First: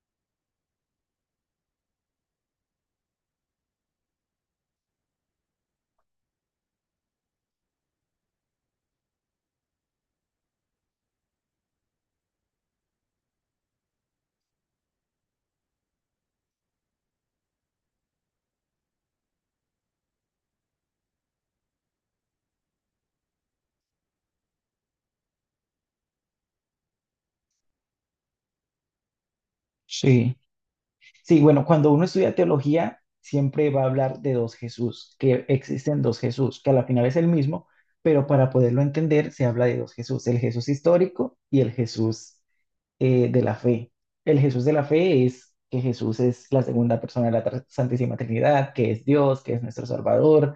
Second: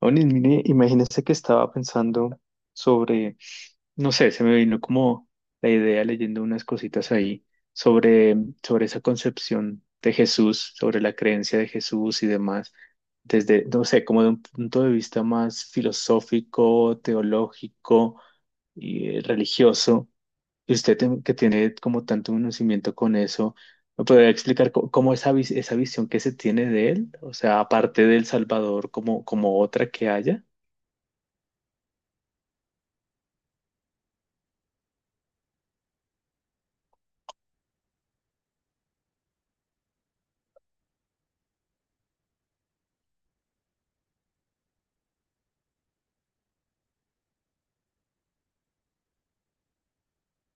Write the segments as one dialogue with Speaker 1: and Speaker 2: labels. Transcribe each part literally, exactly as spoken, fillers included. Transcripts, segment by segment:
Speaker 1: Onis, mire, imagínese que estaba pensando sobre, no sé, se me vino como la idea leyendo unas cositas ahí sobre, sobre esa concepción de Jesús, sobre la creencia de Jesús y demás, desde, no sé, como de un punto de vista más filosófico, teológico y eh, religioso. Y usted tem- que tiene como tanto conocimiento con eso, ¿me podría explicar co- cómo, esa, vis- esa visión que se tiene de él? O sea, aparte del Salvador, como, como otra que
Speaker 2: Sí,
Speaker 1: haya.
Speaker 2: sí, bueno, cuando uno estudia teología, siempre va a hablar de dos Jesús, que existen dos Jesús, que a la final es el mismo, pero para poderlo entender se habla de dos Jesús, el Jesús histórico y el Jesús eh, de la fe. El Jesús de la fe es que Jesús es la segunda persona de la tra- Santísima Trinidad, que es Dios, que es nuestro Salvador,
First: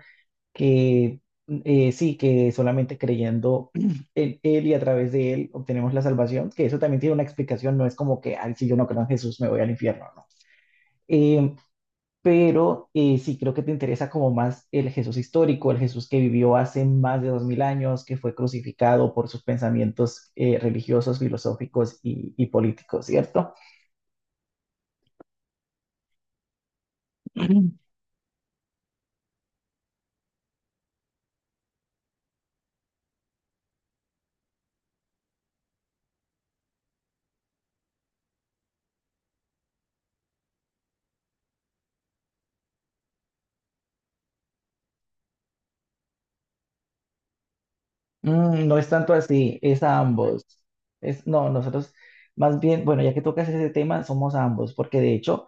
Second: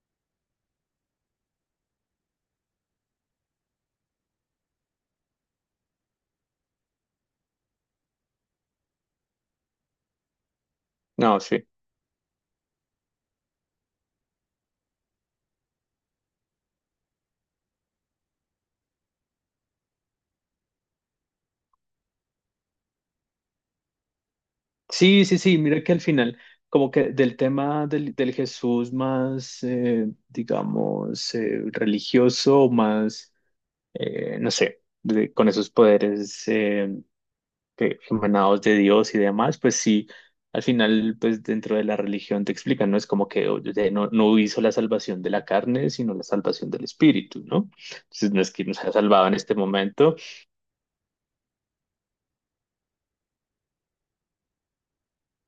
Speaker 2: que eh, sí, que solamente creyendo en Él y a través de Él obtenemos la salvación, que eso también tiene una explicación, no es como que, ay, si yo no creo en Jesús me voy al infierno.
Speaker 1: No,
Speaker 2: Em,
Speaker 1: sí.
Speaker 2: pero eh, sí creo que te interesa como más el Jesús histórico, el Jesús que vivió hace más de dos mil años, que fue crucificado por sus pensamientos eh, religiosos, filosóficos y, y políticos, ¿cierto?
Speaker 1: Sí, sí, sí, mira que al final, como que del tema del, del Jesús más, eh, digamos, eh, religioso, más, eh, no sé, de- con esos poderes eh, que- emanados de Dios y demás, pues sí, al final, pues dentro de la religión te explican, ¿no? Es como que oye, no, no hizo la salvación de la carne, sino la salvación del espíritu, ¿no? Entonces, no es que
Speaker 2: Mm, no
Speaker 1: nos
Speaker 2: es
Speaker 1: ha
Speaker 2: tanto
Speaker 1: salvado en este
Speaker 2: así, es a
Speaker 1: momento.
Speaker 2: ambos. Es, no, nosotros más bien, bueno, ya que tocas ese tema, somos ambos, porque de hecho,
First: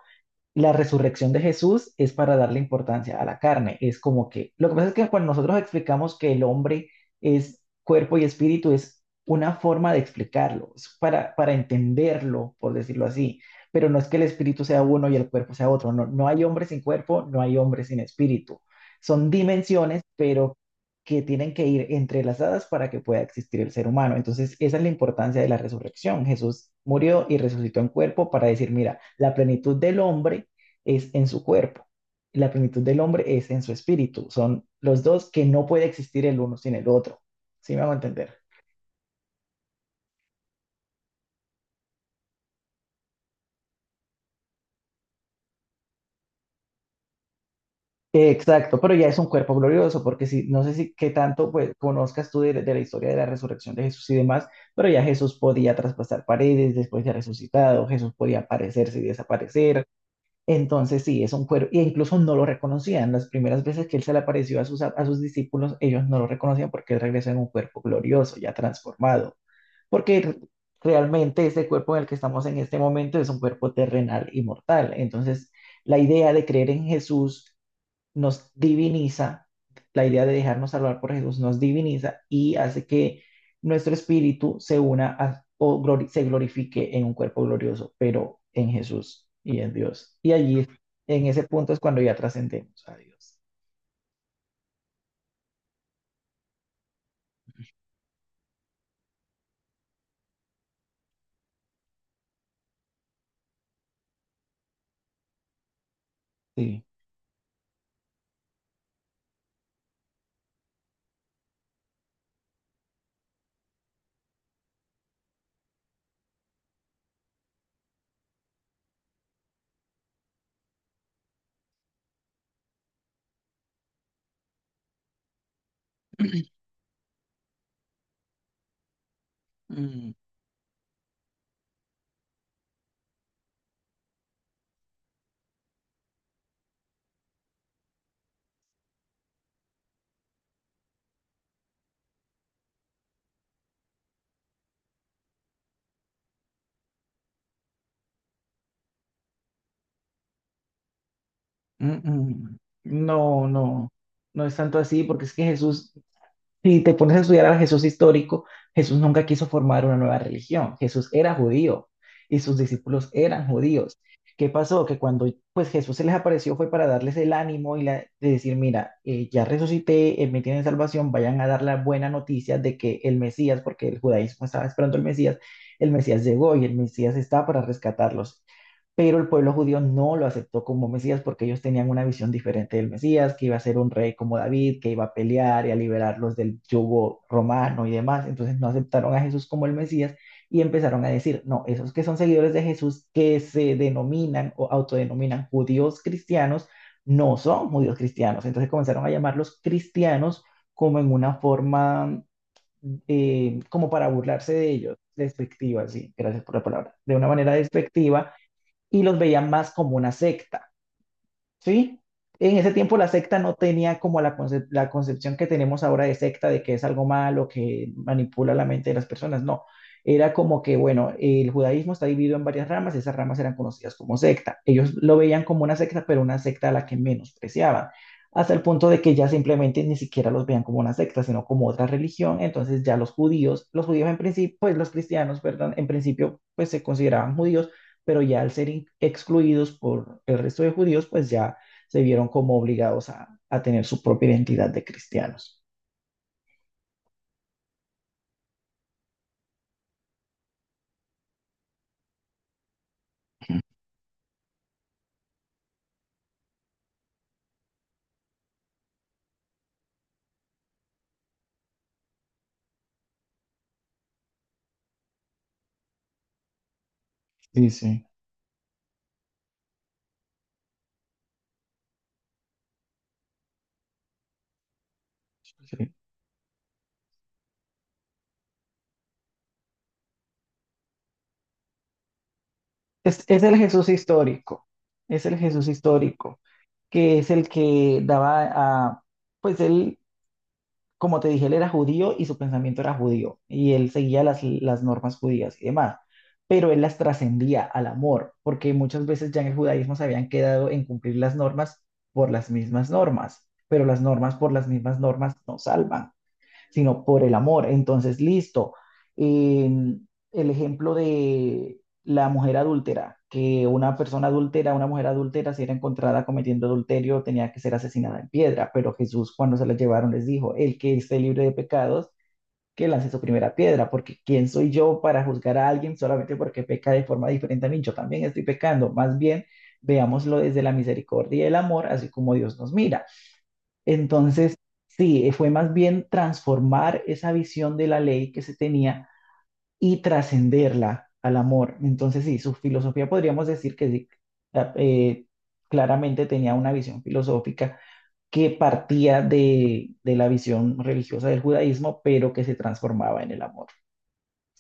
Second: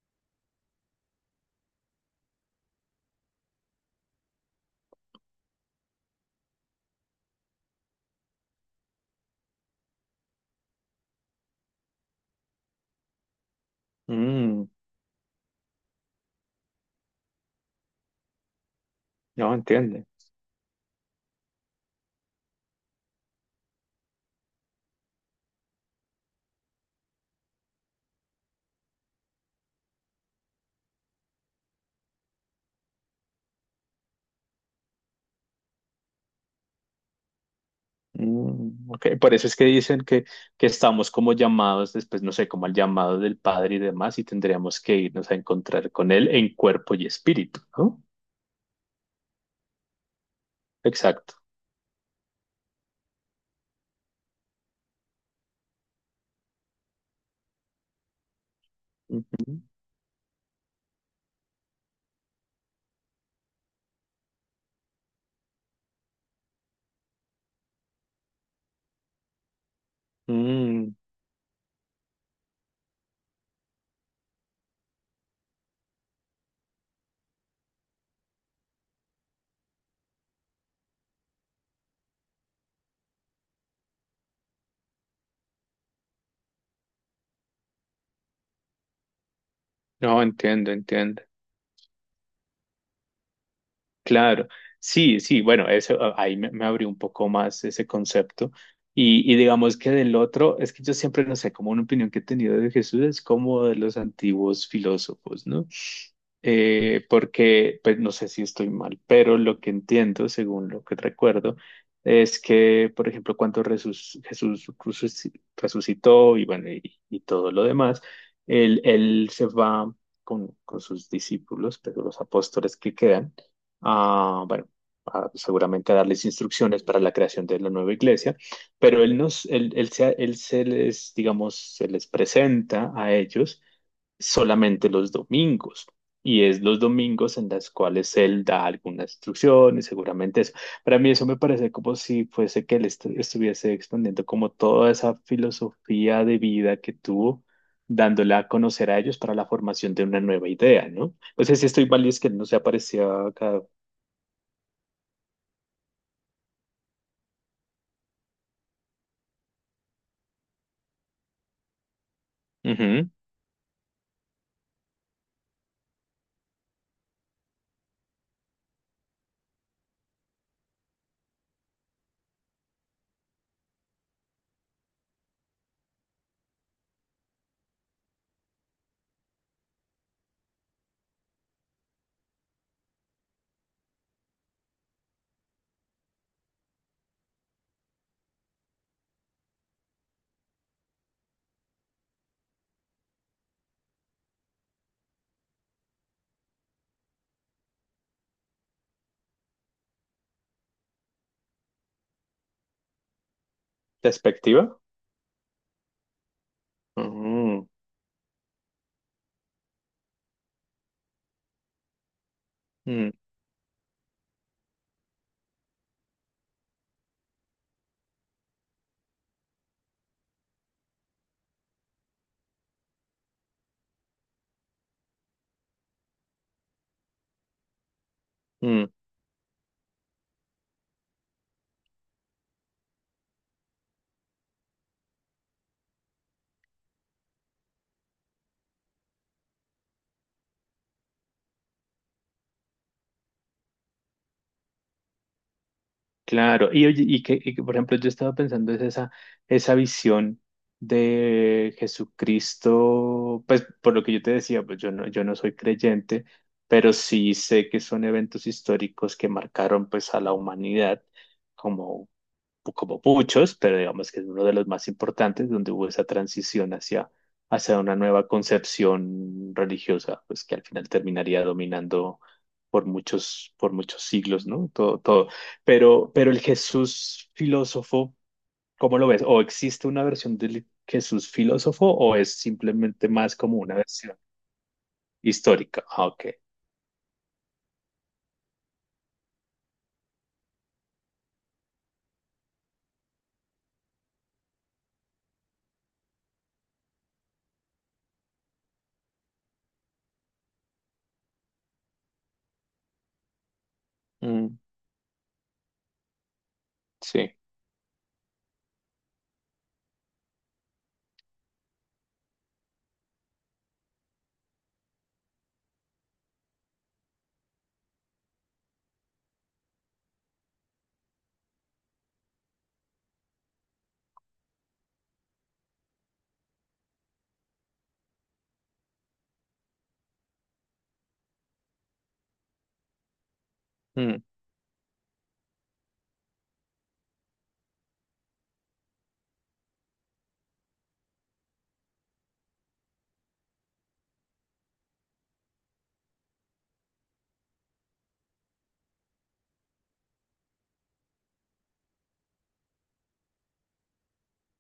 Speaker 2: la resurrección de Jesús es para darle importancia a la carne. Es como que, lo que pasa es que cuando nosotros explicamos que el hombre es cuerpo y espíritu, es una forma de explicarlo, es para, para entenderlo, por decirlo así. Pero no es que el espíritu
Speaker 1: Mm,
Speaker 2: sea uno y el cuerpo sea otro. No, no hay hombre sin cuerpo, no hay hombre sin espíritu. Son
Speaker 1: no,
Speaker 2: dimensiones,
Speaker 1: entiendo.
Speaker 2: pero que tienen que ir entrelazadas para que pueda existir el ser humano. Entonces, esa es la importancia de la resurrección. Jesús murió y resucitó en cuerpo para decir, mira, la plenitud del hombre es en su cuerpo. La plenitud del hombre es en su espíritu. Son los dos que no puede existir el uno sin el otro. ¿Sí me hago entender?
Speaker 1: Mm, ok. Por eso es que dicen que, que estamos como llamados después, no sé, como al llamado del Padre y demás, y tendríamos que irnos a encontrar con Él en cuerpo y espíritu, ¿no?
Speaker 2: Exacto, pero ya es un cuerpo glorioso, porque si, no sé si qué
Speaker 1: Exacto.
Speaker 2: tanto pues, conozcas tú de, de la historia de la resurrección de Jesús y demás, pero ya Jesús podía traspasar paredes después de resucitado, Jesús podía aparecerse y
Speaker 1: Ujú.
Speaker 2: desaparecer, entonces sí, es un cuerpo, e incluso no lo reconocían, las primeras veces que él se le apareció a sus, a sus discípulos, ellos no lo reconocían porque él regresó en un cuerpo glorioso, ya transformado, porque
Speaker 1: Mm.
Speaker 2: realmente este cuerpo en el que estamos en este momento es un cuerpo terrenal y mortal. Entonces, la idea de creer en Jesús nos diviniza, la idea de dejarnos salvar por Jesús nos diviniza y hace que nuestro espíritu se una a- o glori- se glorifique en un cuerpo glorioso, pero en Jesús y en Dios.
Speaker 1: No,
Speaker 2: Y allí,
Speaker 1: entiendo, entiendo.
Speaker 2: en ese punto, es cuando ya trascendemos a Dios.
Speaker 1: Claro, sí, sí, bueno, eso a- ahí me, me abrió un poco más ese concepto. Y, y digamos que del otro, es que yo siempre, no sé, como una opinión que he tenido de Jesús es como de los antiguos filósofos, ¿no?
Speaker 2: Sí.
Speaker 1: Eh, porque, pues no sé si estoy mal, pero lo que entiendo, según lo que recuerdo, es que, por ejemplo, cuando Resus- Jesús resuci- resucitó y bueno, y, y todo lo demás, él, él se va con, con sus discípulos, pero los apóstoles que quedan a, bueno, a seguramente a darles instrucciones para la creación de la nueva iglesia, pero él nos, él, él
Speaker 2: Mm,
Speaker 1: se, él se les, digamos, se les presenta a ellos solamente los domingos. Y es los domingos en las cuales él da alguna instrucción y seguramente eso. Para mí eso me parece como si fuese que él estu- estuviese expandiendo como toda esa filosofía de vida que tuvo, dándola a conocer a ellos para la formación de una nueva idea, ¿no? No sé si estoy
Speaker 2: mm,
Speaker 1: mal y es que no se
Speaker 2: mm.
Speaker 1: aparecía
Speaker 2: No,
Speaker 1: acá.
Speaker 2: no, no es tanto así, porque es que Jesús, si te pones a estudiar a Jesús histórico, Jesús nunca quiso formar una nueva religión. Jesús era judío y sus discípulos
Speaker 1: Ujú.
Speaker 2: eran judíos. ¿Qué pasó? Que cuando pues Jesús se les apareció fue para darles el ánimo y la, de decir, mira, eh, ya resucité, eh, me tienen salvación, vayan a dar la buena noticia de que el Mesías, porque el judaísmo estaba esperando el Mesías, el Mesías llegó y el Mesías está para rescatarlos, pero el pueblo judío no lo aceptó como Mesías porque ellos tenían una visión diferente del Mesías, que iba a ser un rey como David, que iba a pelear y a liberarlos del yugo romano y demás. Entonces no aceptaron a Jesús como el Mesías y empezaron a decir, no, esos que son seguidores de Jesús, que se denominan o autodenominan judíos cristianos, no son judíos cristianos. Entonces comenzaron a llamarlos cristianos como en una forma, eh, como para burlarse de
Speaker 1: ¿Despectiva?
Speaker 2: ellos, despectiva, sí, gracias por la palabra, de una manera
Speaker 1: Ujú.
Speaker 2: despectiva, y los veían más como una secta, ¿sí? En ese tiempo la
Speaker 1: Mm,
Speaker 2: secta no tenía como la, concep- la concepción que tenemos ahora de secta, de que es algo malo, que manipula la mente de las personas, no. Era como que, bueno, el judaísmo está dividido en varias ramas, esas ramas eran conocidas como secta. Ellos lo veían como una secta, pero una secta a la que menospreciaban, hasta el
Speaker 1: mm.
Speaker 2: punto de que ya simplemente ni siquiera los veían como una secta, sino como otra religión. Entonces ya los judíos, los judíos en principio, pues los cristianos, perdón, en principio, pues se consideraban judíos, pero ya al ser in- excluidos por el resto de judíos, pues ya se vieron como obligados a, a tener su propia identidad de cristianos.
Speaker 1: Claro. Y oye, y que, y que, por ejemplo, yo estaba pensando es esa, esa visión de Jesucristo, pues por lo que yo te decía, pues yo no, yo no soy creyente, pero sí sé que son eventos históricos que marcaron pues a la humanidad, como muchos, pero digamos que es uno de los más importantes, donde hubo esa transición hacia,
Speaker 2: Sí,
Speaker 1: hacia una
Speaker 2: sí,
Speaker 1: nueva concepción religiosa, pues que al final terminaría dominando por muchos, por muchos siglos, ¿no? Todo, todo.
Speaker 2: sí.
Speaker 1: Pero, pero el Jesús filósofo, ¿cómo lo ves? ¿O existe una versión del Jesús filósofo o es simplemente
Speaker 2: Es,
Speaker 1: más
Speaker 2: es el
Speaker 1: como una
Speaker 2: Jesús
Speaker 1: versión
Speaker 2: histórico, es el Jesús
Speaker 1: histórica? Ah, ok.
Speaker 2: histórico, que es el que daba a, pues él, como te dije, él era judío y su pensamiento era judío, y él seguía las, las normas judías y demás, pero él las trascendía al amor, porque muchas veces ya en el judaísmo se habían quedado en cumplir las normas por las mismas normas, pero las normas por
Speaker 1: Mm,
Speaker 2: las mismas normas no salvan sino por el
Speaker 1: sí.
Speaker 2: amor. Entonces, listo. Eh, el ejemplo de la mujer adúltera, que una persona adúltera, una mujer adúltera, si era encontrada cometiendo adulterio, tenía que ser asesinada en piedra, pero Jesús cuando se la llevaron les dijo, el que esté libre de pecados, que lance su primera piedra, porque ¿quién soy yo para juzgar a alguien solamente porque peca de forma diferente a mí? Yo también estoy pecando, más bien veámoslo desde la misericordia y el amor, así como Dios nos mira. Entonces, sí, fue más bien transformar esa visión de la ley que se tenía y trascenderla al amor. Entonces, sí, su filosofía podríamos decir que sí, la- eh, claramente tenía una visión filosófica que partía de, de la visión religiosa del judaísmo, pero que se transformaba en el amor.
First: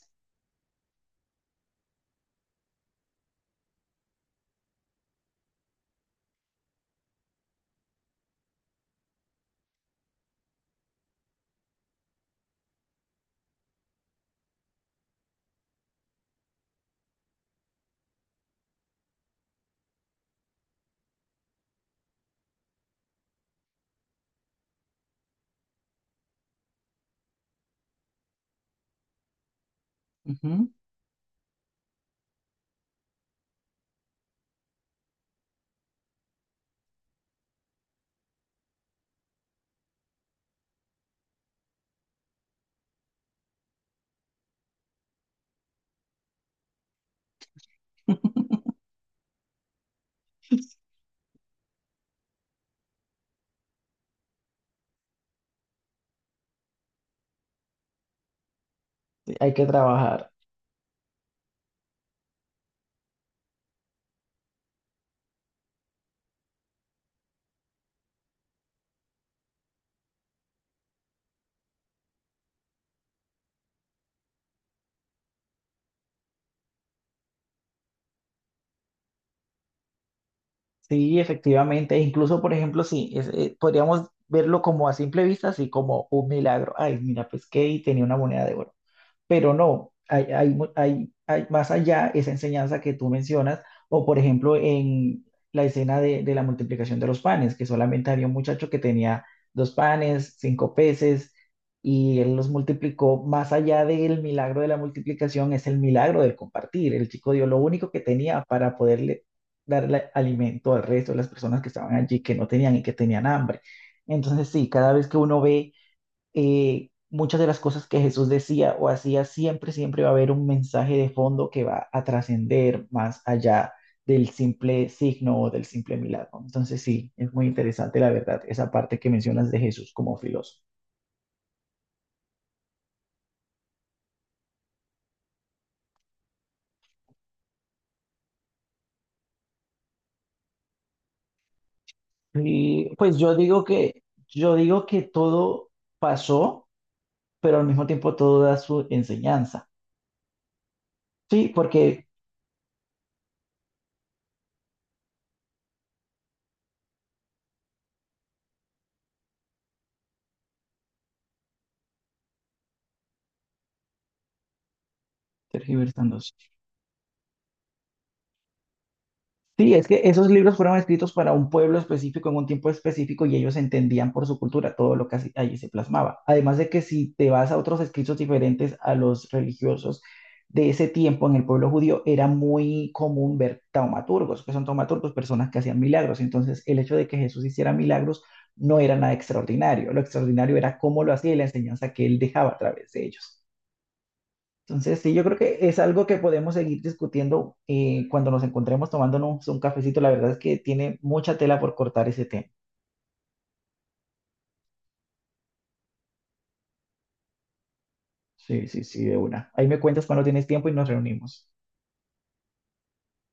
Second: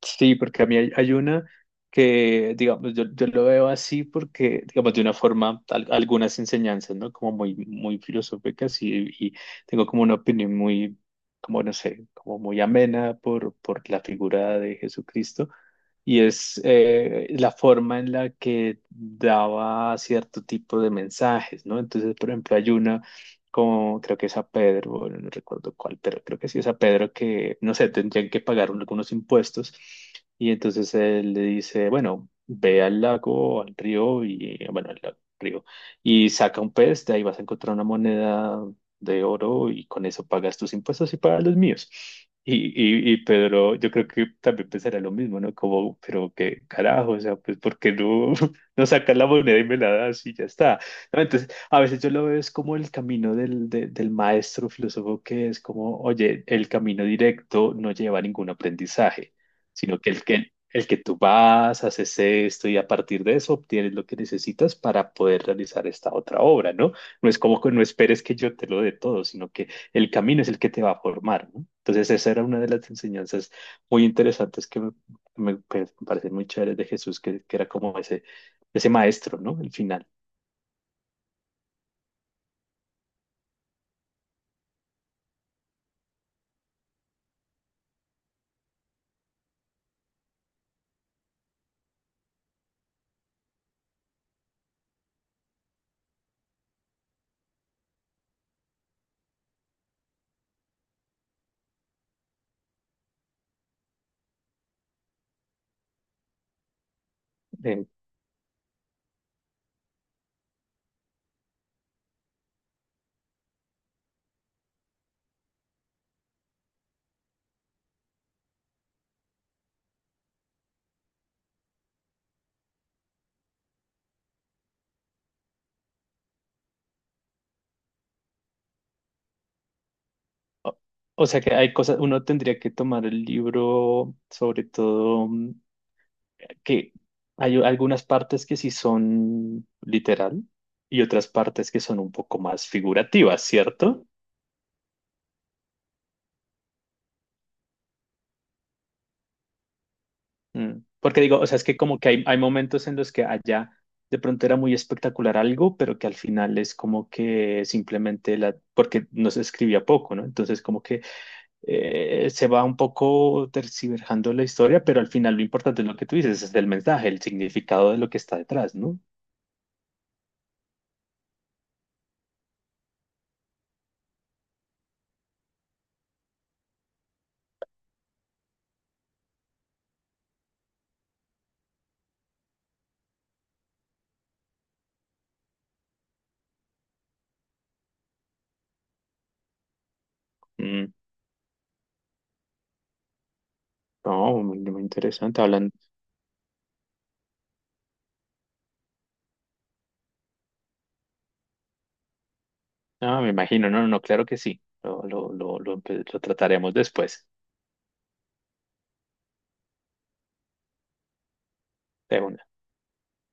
Speaker 1: Sí, porque a mí hay, hay una que, digamos, yo, yo lo veo así porque, digamos, de una forma, al- algunas enseñanzas, ¿no? Como muy, muy filosóficas y, y tengo como una opinión muy, como no sé, como muy amena por, por la figura de Jesucristo. Y es eh, la forma en la que daba cierto tipo de mensajes, ¿no? Entonces, por ejemplo, hay una como creo que es a Pedro, bueno, no recuerdo cuál, pero creo que sí es a Pedro que, no sé, tendrían que pagar un- algunos impuestos. Y
Speaker 2: Ujú,
Speaker 1: entonces él le dice, bueno, ve al lago, al río, y bueno, al lago, río, y saca un pez, de ahí vas a encontrar una moneda de oro y con eso pagas tus impuestos y pagas los míos. Y, y, y Pedro, yo creo que también pensará lo mismo, ¿no? Como, pero qué carajo, o sea, pues ¿por qué no no sacas la moneda y me la das y ya está? ¿No? Entonces, a veces yo lo veo es como el camino del, de- del maestro filósofo que es como, oye, el camino directo no lleva a ningún
Speaker 2: sí,
Speaker 1: aprendizaje,
Speaker 2: hay que
Speaker 1: sino que el
Speaker 2: trabajar.
Speaker 1: que, el que tú vas, haces esto y a partir de eso obtienes lo que necesitas para poder realizar esta otra obra, ¿no? No es como que no esperes que yo te lo dé todo, sino que el camino es el que te va a formar, ¿no? Entonces, esa era una de las enseñanzas muy interesantes que me, me- que me parecen muy chéveres de Jesús, que, que era como ese, ese maestro, ¿no? El final.
Speaker 2: Sí, efectivamente. E incluso, por ejemplo, sí, es- eh, podríamos verlo como a simple vista, así como un milagro. Ay, mira, pesqué y tenía una moneda de oro. Pero no, hay, hay, mu- hay- hay más allá esa enseñanza que tú mencionas, o por ejemplo en la escena de, de la multiplicación de los panes, que solamente había un muchacho que tenía dos panes, cinco peces, y él los multiplicó, más allá del milagro de la multiplicación es el milagro del compartir, el chico dio lo
Speaker 1: Eh,
Speaker 2: único que tenía para poderle darle alimento al resto de las personas que estaban allí, que no tenían y que tenían hambre. Entonces sí, cada vez que uno ve eh, muchas de las cosas que Jesús decía o hacía, siempre, siempre va a haber un mensaje de fondo que va a trascender más allá del simple signo o del simple milagro. Entonces sí, es muy interesante la verdad, esa parte que mencionas de Jesús como filósofo.
Speaker 1: o, o sea que hay cosas, uno tendría que tomar el libro, sobre todo, mm, que hay algunas partes que sí son literal y otras partes que son un poco más
Speaker 2: Y pues yo
Speaker 1: figurativas,
Speaker 2: digo que,
Speaker 1: ¿cierto?
Speaker 2: yo digo que todo pasó, pero al mismo tiempo todo da su enseñanza.
Speaker 1: Mm. Porque digo, o
Speaker 2: Sí,
Speaker 1: sea, es que como
Speaker 2: porque
Speaker 1: que hay, hay momentos en los que allá de pronto era muy espectacular algo, pero que al final es como que simplemente la, porque no se escribía poco, ¿no? Entonces como que eh, se va un poco tergiversando la historia, pero al final lo importante es lo que tú
Speaker 2: tergiversando. Sí.
Speaker 1: dices, es el mensaje, el significado de lo que está detrás, ¿no?
Speaker 2: Sí, es que esos libros fueron escritos para un pueblo específico en un tiempo específico y ellos entendían por su cultura todo lo que así- allí se plasmaba. Además de que si te vas a otros escritos diferentes a los religiosos de ese tiempo en el pueblo judío, era muy común ver taumaturgos, que son taumaturgos, personas que hacían milagros. Entonces, el hecho de que Jesús hiciera milagros no era nada extraordinario. Lo extraordinario era
Speaker 1: Mm.
Speaker 2: cómo lo hacía y la enseñanza que él dejaba a través de ellos.
Speaker 1: No, muy, muy
Speaker 2: Entonces, sí, yo creo
Speaker 1: interesante.
Speaker 2: que
Speaker 1: Hablan,
Speaker 2: es algo que podemos seguir discutiendo eh, cuando nos encontremos tomándonos un cafecito. La verdad es que tiene mucha tela por cortar ese tema.
Speaker 1: ah, me imagino, no, no, no, claro que sí. Lo, lo, lo, lo, pues, lo trataremos después.
Speaker 2: Sí, sí, sí, de una. Ahí me cuentas cuando tienes tiempo y nos reunimos.
Speaker 1: De una.